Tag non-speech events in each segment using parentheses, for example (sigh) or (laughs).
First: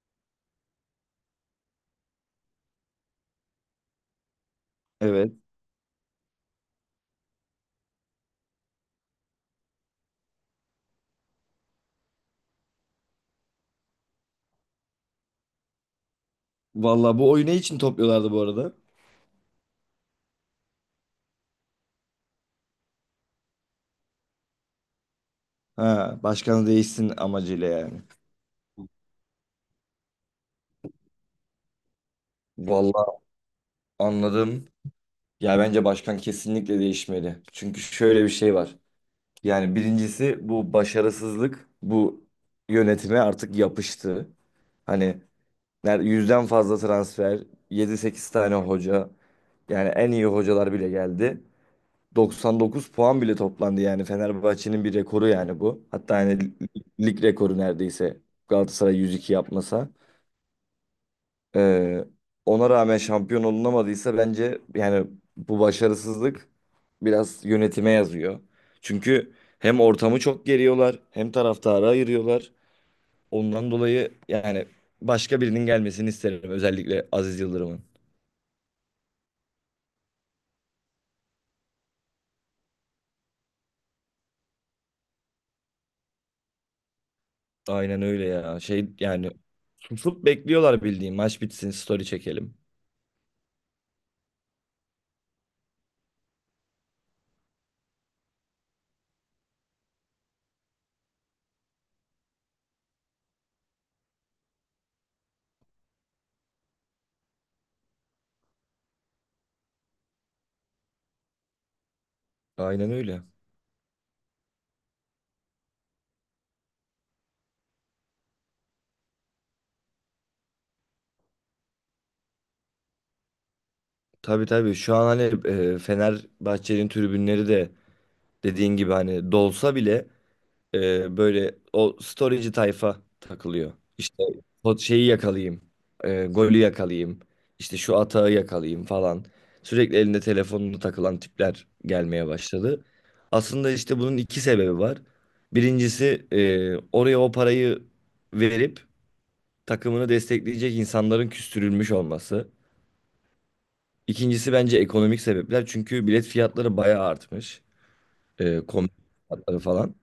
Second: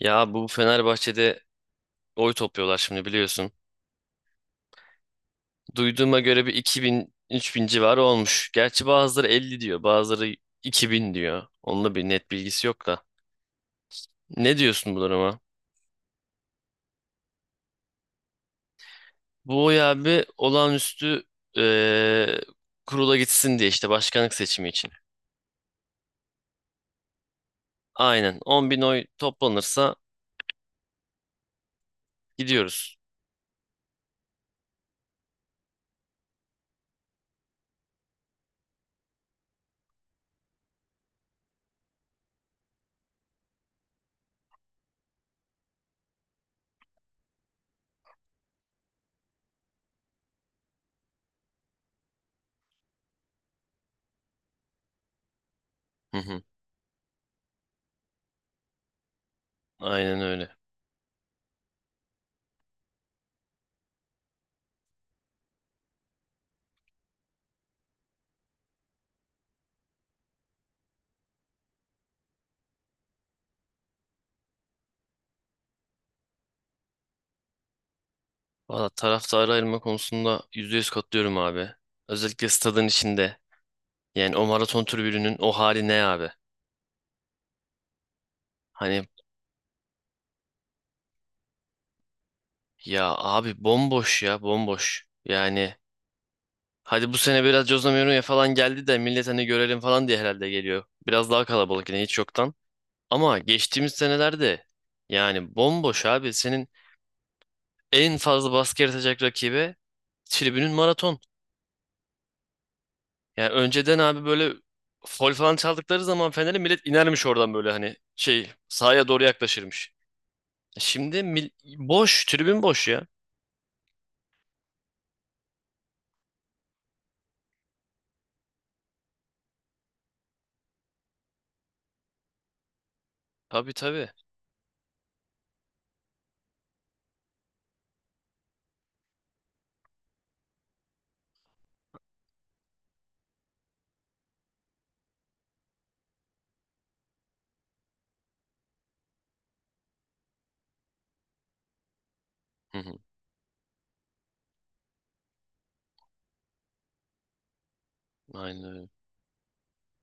Ya bu Fenerbahçe'de oy topluyorlar şimdi biliyorsun. Evet. Duyduğuma göre bir iki bin üç bin civarı olmuş. Gerçi bazıları 50 diyor, bazıları 2000 diyor. Onunla bir net bilgisi yok da. Ne diyorsun bu duruma? Vallahi bu oyunu için topluyorlardı bu arada. Bu oy abi olağanüstü, eee, kurula gitsin diye işte başkanlık seçimi için. Ha, başkanı değişsin amacıyla yani. Aynen. 10 bin oy toplanırsa gidiyoruz. Vallahi anladım. Ya bence başkan kesinlikle değişmeli. Çünkü şöyle bir şey var. Yani birincisi bu başarısızlık bu yönetime artık yapıştı. Hani 100'den fazla transfer, yedi sekiz tane hoca. Yani en iyi hocalar bile geldi. 99 puan bile toplandı yani Fenerbahçe'nin bir rekoru yani bu. Hı Hatta yani hı, lig rekoru neredeyse Galatasaray 102 yapmasa. aynen öyle. Ee, Ona rağmen şampiyon olunamadıysa bence yani bu başarısızlık biraz yönetime yazıyor. Çünkü hem ortamı çok geriyorlar hem taraftarı ayırıyorlar. Ondan dolayı yani başka birinin gelmesini isterim, özellikle Aziz Yıldırım'ın. Valla taraftarı ayırma konusunda %100 katılıyorum abi. Özellikle stadın içinde. Yani o maraton tribününün o hali ne abi? Aynen öyle ya. Şey Hani yani susup bekliyorlar, bildiğin maç bitsin story çekelim. ya abi bomboş ya bomboş. Yani hadi bu sene biraz Jose Mourinho falan geldi de millet hani görelim falan diye herhalde geliyor. Biraz daha kalabalık yine hiç yoktan. Ama geçtiğimiz senelerde yani bomboş abi. Senin en fazla baskı yaratacak rakibe tribünün maraton. Aynen öyle. Yani önceden abi böyle fol falan çaldıkları zaman Fener'e millet inermiş oradan böyle hani şey sahaya doğru yaklaşırmış. Şimdi boş tribün boş ya. Tabii tabii, şu an hani Fenerbahçe'nin tribünleri de dediğin gibi hani dolsa bile böyle o storyci tayfa takılıyor. Tabii tabii. İşte o şeyi yakalayayım, golü yakalayayım, işte şu atağı yakalayayım falan. Sürekli elinde telefonunu takılan tipler gelmeye başladı. Aslında işte bunun iki sebebi var. Birincisi oraya o parayı verip takımını destekleyecek insanların küstürülmüş olması. Hı hı, İkincisi bence ekonomik sebepler. Çünkü bilet fiyatları bayağı artmış. Aynen öyle. Kombi fiyatları falan.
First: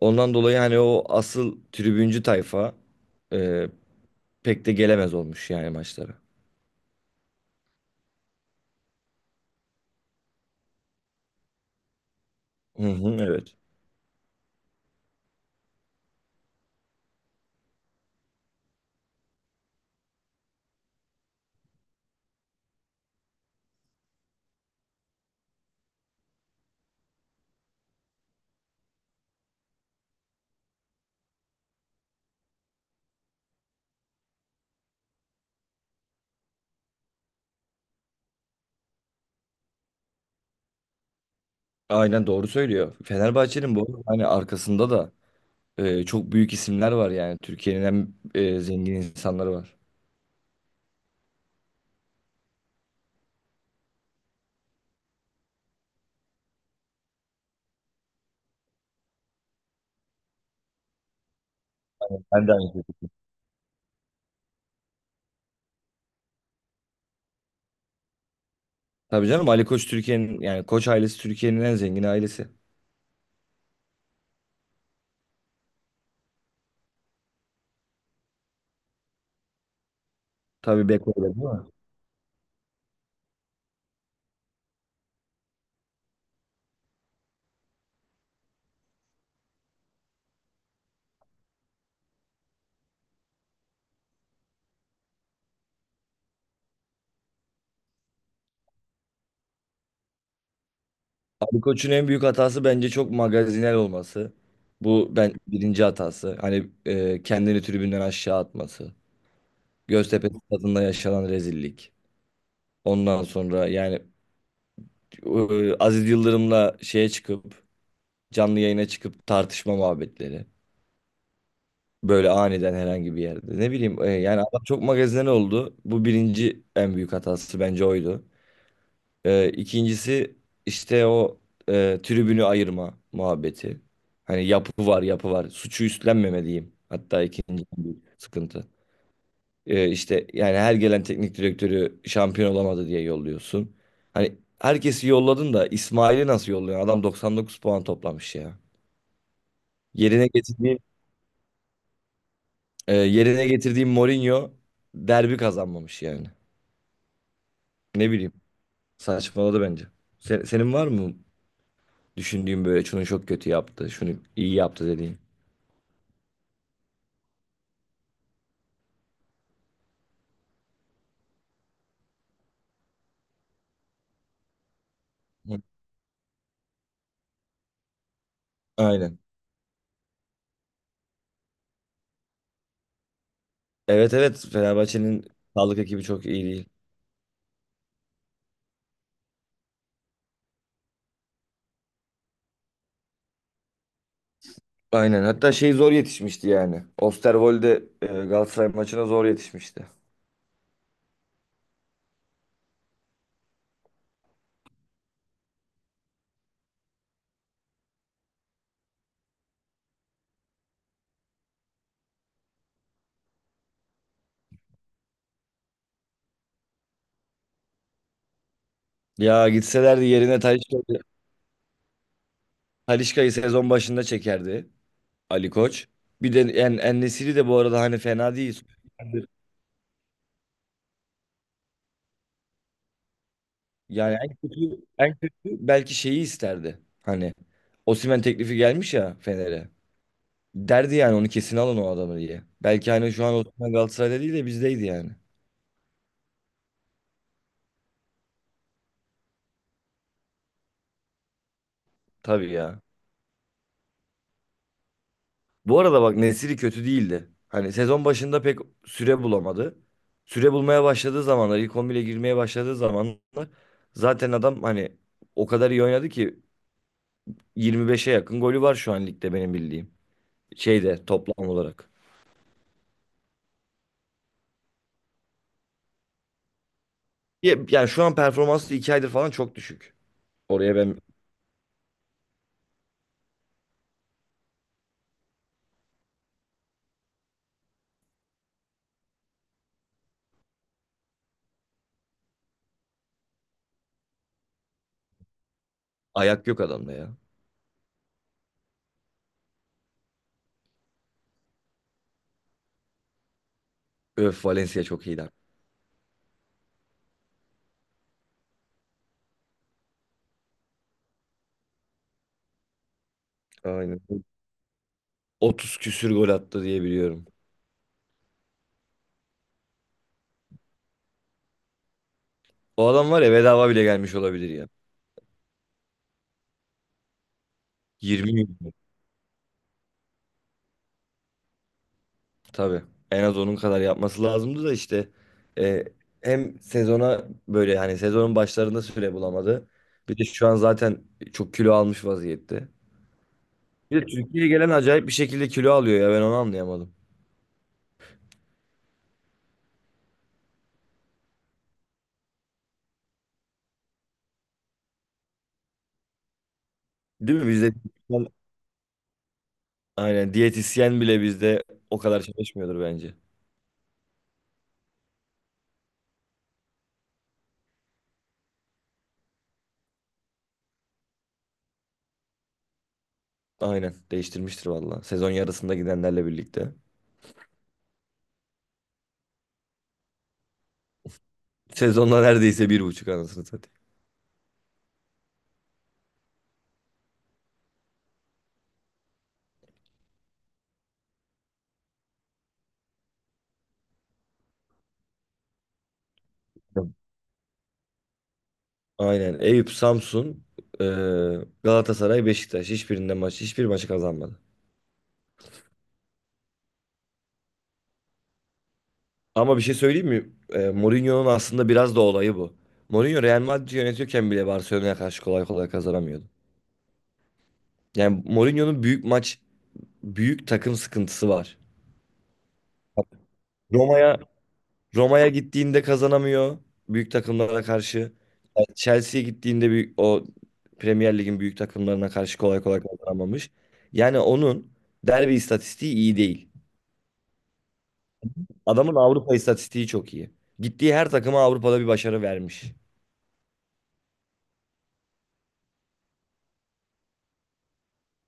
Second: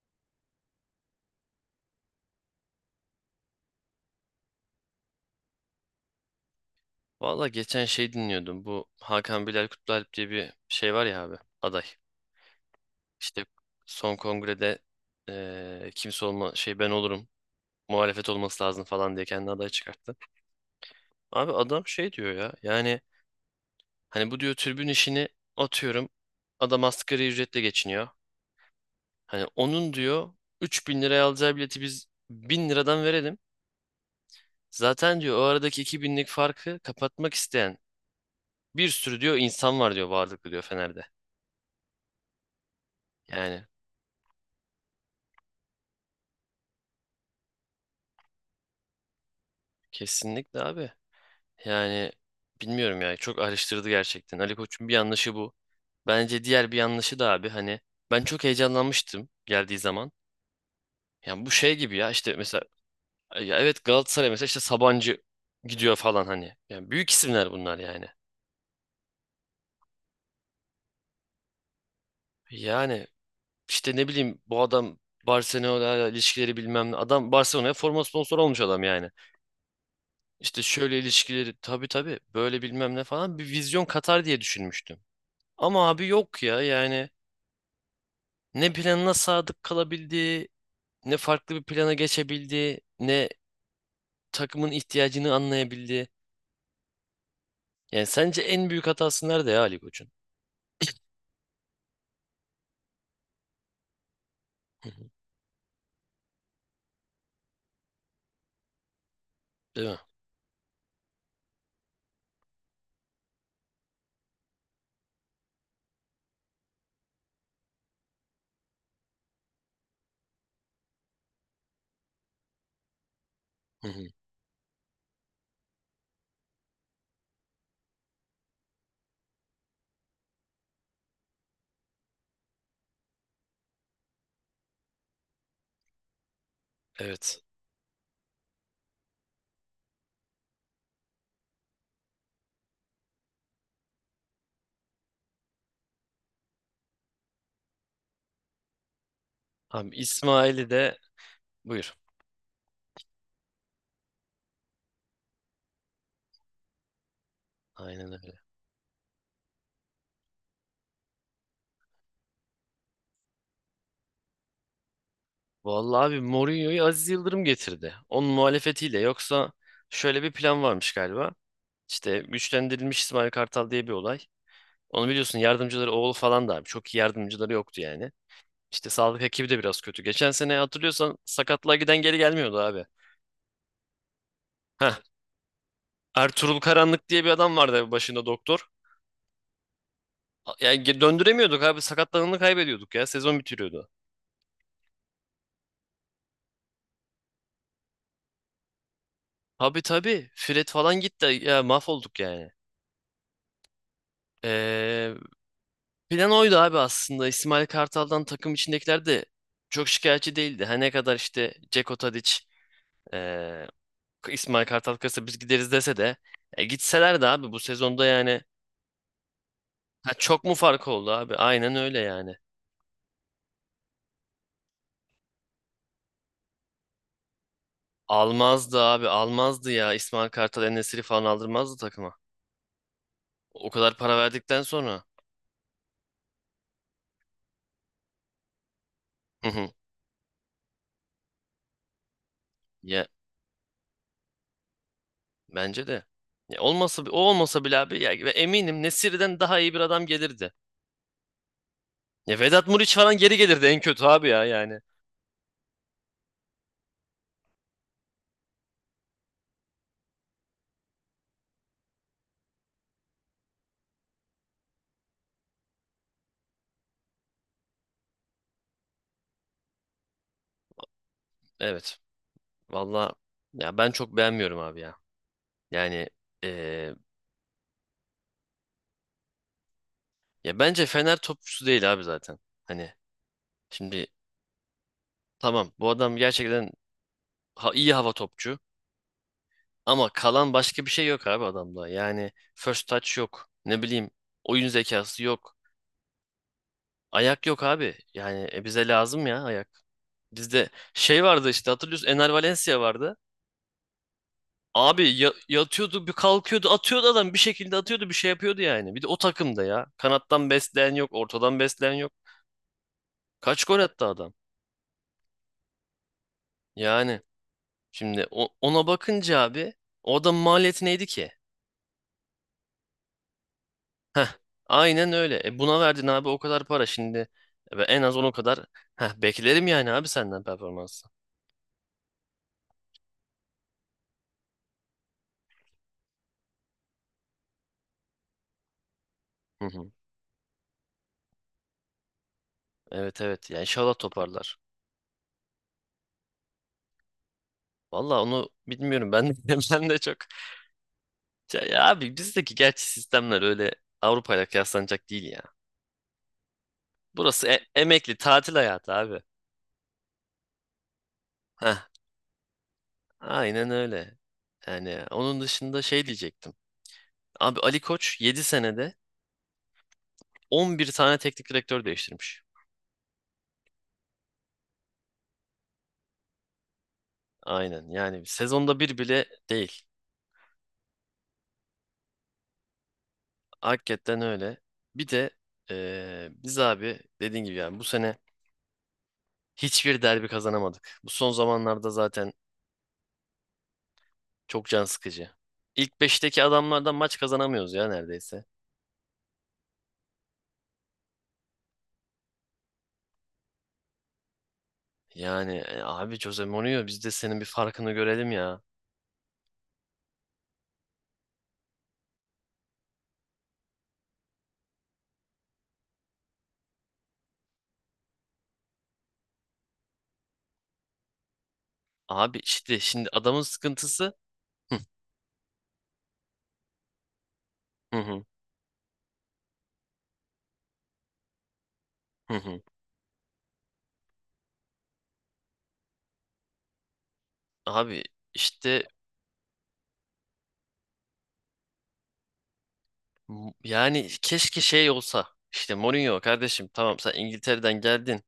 Ondan dolayı hani o asıl tribüncü tayfa e, pek de gelemez olmuş yani maçlara. Valla geçen şey dinliyordum. Bu Hakan Bilal Kutlualp diye bir şey var ya abi. Aday. Hı hı, İşte evet. son kongrede kimse olma şey ben olurum. Muhalefet olması lazım falan diye kendi aday çıkarttı. Abi adam şey diyor ya. Yani hani bu diyor tribün işini atıyorum. Adam asgari ücretle geçiniyor. Hani onun diyor 3000 liraya alacağı bileti biz 1000 liradan verelim. Zaten diyor o aradaki 2 binlik farkı kapatmak isteyen bir sürü diyor insan var diyor varlıklı diyor Fener'de. Aynen, doğru söylüyor. Yani Fenerbahçe'nin bu arada hani arkasında da çok büyük isimler var yani. Türkiye'nin en zengin insanları var. kesinlikle abi. Yani bilmiyorum ya çok araştırdı gerçekten. Ali Koç'un bir yanlışı bu. Bence diğer bir yanlışı da abi hani ben çok heyecanlanmıştım geldiği zaman. Yani bu şey gibi ya işte Ben de mesela aynı şekilde. ya evet Galatasaray mesela işte Sabancı gidiyor falan hani. Yani büyük isimler bunlar yani. Tabii canım, Ali Koç Türkiye'nin yani Koç ailesi Türkiye'nin en zengin ailesi. Yani işte ne bileyim bu adam Barcelona'yla ilişkileri bilmem ne. Adam Barcelona'ya forma sponsoru olmuş adam yani. İşte Tabii şöyle Beko, öyle değil ilişkileri mi? tabii tabii böyle bilmem ne falan bir vizyon katar diye düşünmüştüm. Ama abi yok ya yani ne planına sadık kalabildi, ne farklı bir plana geçebildi, ne takımın ihtiyacını anlayabildi. Yani sence en büyük hatası nerede ya Ali Koç'un? Ali Koç'un en büyük hatası bence çok magazinel olması. Hı hı, Bu ben birinci hatası. Hani kendini tribünden aşağı atması. değil mi? Göztepe stadında yaşanan rezillik. Ondan sonra yani Aziz Yıldırım'la şeye çıkıp canlı yayına çıkıp tartışma muhabbetleri. Böyle aniden herhangi bir yerde. Ne Hı bileyim hı, yani adam çok magazinel oldu. Bu birinci en büyük hatası bence oydu. İkincisi işte o tribünü ayırma muhabbeti. Hani yapı var yapı var. Suçu üstlenmemeliyim. Hatta evet. ikinci en büyük sıkıntı. İşte yani her gelen teknik direktörü şampiyon olamadı diye yolluyorsun. Hani herkesi yolladın da İsmail'i nasıl yolluyorsun? Adam 99 puan toplamış ya. Abi Yerine İsmail'i getirdiğim de buyur. yerine getirdiğim Mourinho derbi kazanmamış yani. Ne Aynen bileyim, öyle. saçmaladı bence. Senin var mı düşündüğüm, böyle şunu çok kötü yaptı, şunu iyi yaptı dediğin? Vallahi abi Mourinho'yu Aziz Yıldırım getirdi. Onun muhalefetiyle yoksa şöyle bir plan varmış galiba. İşte güçlendirilmiş İsmail Kartal diye bir olay. Onu biliyorsun Hı. yardımcıları oğlu falan da abi. Çok iyi yardımcıları yoktu yani. İşte Aynen. sağlık ekibi de biraz kötü. Geçen sene hatırlıyorsan sakatlığa giden geri gelmiyordu abi. Evet, evet, Heh. Fenerbahçe'nin sağlık ekibi çok iyi Ertuğrul değil. Karanlık diye bir adam vardı abi başında doktor. Yani döndüremiyorduk abi sakatlananı kaybediyorduk ya sezon bitiriyordu. Aynen, hatta şey zor yetişmişti yani. Osterwolde Galatasaray maçına zor Tabii yetişmişti. tabii Fred falan gitti ya mahvolduk yani. Ee, plan oydu abi aslında İsmail Kartal'dan takım içindekiler de çok şikayetçi değildi. Her ne kadar işte Ceko Tadic, ee, İsmail Kartal kırsa biz gideriz dese de e, gitseler de abi bu sezonda yani Ya gitselerdi ha, yerine çok mu fark Talisca'yı oldu abi? Aynen öyle yani. Talisca'yı sezon başında çekerdi Ali Koç. Bir de En-Nesyri de bu arada hani fena değil. Almazdı abi almazdı ya. İsmail Kartal, En-Nesyri falan aldırmazdı takıma. O kadar para Yani verdikten sonra. belki şeyi isterdi. Hani Osimhen teklifi gelmiş ya Hı Fener'e. hı. Derdi yani onu kesin alın o adamı diye. Belki Ya hani şu an Osimhen Galatasaray'da değil de bizdeydi yani. bence de. Ya olmasa o olmasa bile abi ya ve eminim Nesiri'den daha iyi bir adam gelirdi. Ya Tabii Vedat ya. Muriç falan geri gelirdi en kötü abi ya yani. Bu arada bak, Nesiri kötü değildi. Hani sezon başında pek süre bulamadı. Süre bulmaya başladığı zamanlar, ilk 11'e girmeye başladığı zamanlar zaten adam hani o kadar iyi oynadı ki 25'e yakın golü var şu an ligde benim bildiğim. Şeyde, toplam olarak. Evet. Valla ya ben çok beğenmiyorum abi ya. Yani eee, Yani şu an performansı 2 aydır falan çok düşük. ya Oraya bence ben. Fener topçusu değil abi zaten. Hani şimdi tamam bu adam gerçekten iyi hava topçu. Ama kalan başka bir şey yok abi adamda. Yani first touch yok. Ne bileyim oyun zekası yok. Ayak yok adamda ya. Ayak yok abi. Yani e, bize lazım ya ayak. Bizde şey vardı işte hatırlıyorsun Ener Valencia vardı. Öf, Valencia Abi çok iyiydi. Yatıyordu bir kalkıyordu atıyordu adam bir şekilde atıyordu bir şey yapıyordu yani. Bir de o takımda ya. Kanattan besleyen yok ortadan besleyen yok. Kaç gol attı Aynen. adam. 30 küsür gol attı diye Yani biliyorum. şimdi ona bakınca abi o adamın maliyeti neydi ki? O adam var ya, bedava bile gelmiş olabilir ya. Aynen öyle. E buna verdin abi o kadar para şimdi. E ben en az onu 20 kadar milyon. heh, beklerim yani abi senden performansı. Tabii. En az onun kadar yapması lazımdı da işte e, hem sezona böyle yani sezonun başlarında süre Hı bulamadı. hı. Bir de şu an zaten çok kilo almış vaziyette. Evet evet. Yani inşallah Bir de Türkiye'ye toparlar. gelen acayip bir şekilde kilo alıyor ya, ben onu anlayamadım. Valla onu bilmiyorum. Ben de, (laughs) ben de çok. Ya, ya abi bizdeki gerçi sistemler öyle Avrupa'yla kıyaslanacak değil ya. Değil mi? Burası Bizde emekli tatil hayatı abi. aynen diyetisyen bile bizde Heh, o kadar çalışmıyordur bence. aynen öyle. Yani onun dışında şey diyecektim. Abi Ali Koç 7 senede 11 tane teknik direktör değiştirmiş. Aynen değiştirmiştir valla. Sezon yarısında gidenlerle birlikte. Aynen yani sezonda bir bile değil. Sezonda neredeyse bir buçuk, anasını satayım. Hakikaten öyle. Bir de biz abi dediğin gibi yani bu sene hiçbir derbi kazanamadık. Bu son zamanlarda zaten çok can sıkıcı. İlk beşteki adamlardan maç kazanamıyoruz ya neredeyse. Aynen. Eyüp, Samsun, e, Galatasaray, Beşiktaş. Hiçbirinde maç, hiçbir maçı kazanmadı. Yani e, abi Jose Mourinho biz de senin bir farkını görelim ya. Ama bir şey söyleyeyim mi? Mourinho'nun aslında biraz da olayı bu. Mourinho Real Madrid'i yönetiyorken bile Barcelona'ya karşı kolay kolay kazanamıyordu. Yani Mourinho'nun büyük maç, büyük takım sıkıntısı var. Abi işte şimdi adamın sıkıntısı Roma'ya hı Roma'ya gittiğinde kazanamıyor büyük takımlara karşı. hı, Yani Chelsea'ye gittiğinde büyük, o Premier Lig'in büyük takımlarına hı karşı hı, kolay hı. kolay kazanamamış. Yani onun derbi istatistiği iyi değil. Abi işte Adamın Avrupa istatistiği çok iyi. Gittiği her takıma Avrupa'da bir başarı vermiş. Yani keşke şey olsa işte Mourinho kardeşim tamam sen İngiltere'den geldin.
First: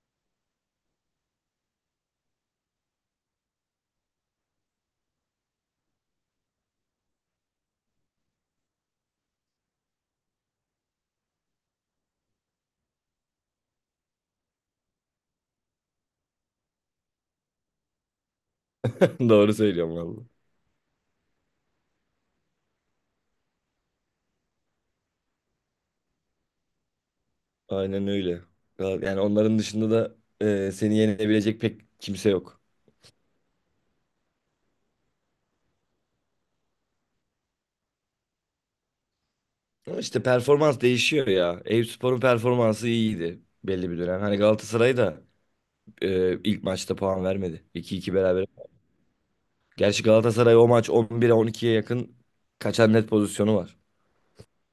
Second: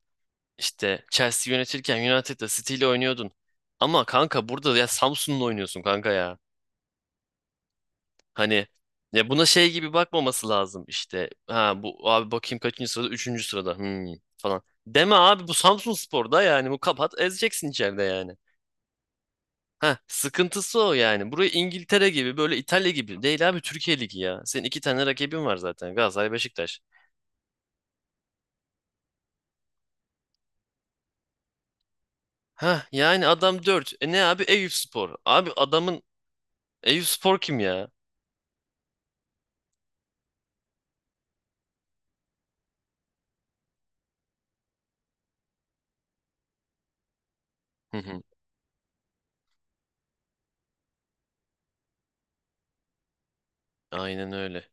İşte Chelsea yönetirken United'da City ile oynuyordun. Ama kanka burada ya Samsun'la oynuyorsun kanka ya. Hani ya buna şey gibi bakmaması lazım işte. Ha bu abi bakayım kaçıncı sırada? Üçüncü sırada. Hmm, falan. Deme abi bu Samsunspor'da yani bu kapat ezeceksin içeride yani. (laughs) Doğru söylüyorum Ha vallahi. sıkıntısı o yani. Burayı İngiltere gibi böyle İtalya gibi değil abi Türkiye Ligi ya. Senin iki tane rakibin var zaten Galatasaray Beşiktaş. Aynen öyle. Yani onların dışında da seni yenebilecek pek kimse yok. Ha yani adam 4 E ne abi Eyüpspor. Abi adamın Eyüpspor kim ya? Ama işte performans değişiyor ya. Eyüpspor'un performansı iyiydi belli bir dönem. Hani Galatasaray da ilk maçta puan vermedi. Hı 2 iki hı. beraber. Gerçi Galatasaray o maç 11'e 12'ye yakın kaçan net pozisyonu var. Aynen öyle.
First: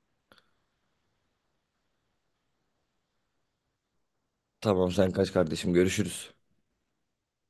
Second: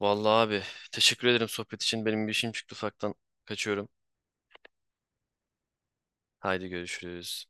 Vallahi abi teşekkür ederim sohbet için. Benim bir işim çıktı ufaktan. Kaçıyorum. Tamam, sen kaç kardeşim, görüşürüz. Haydi görüşürüz.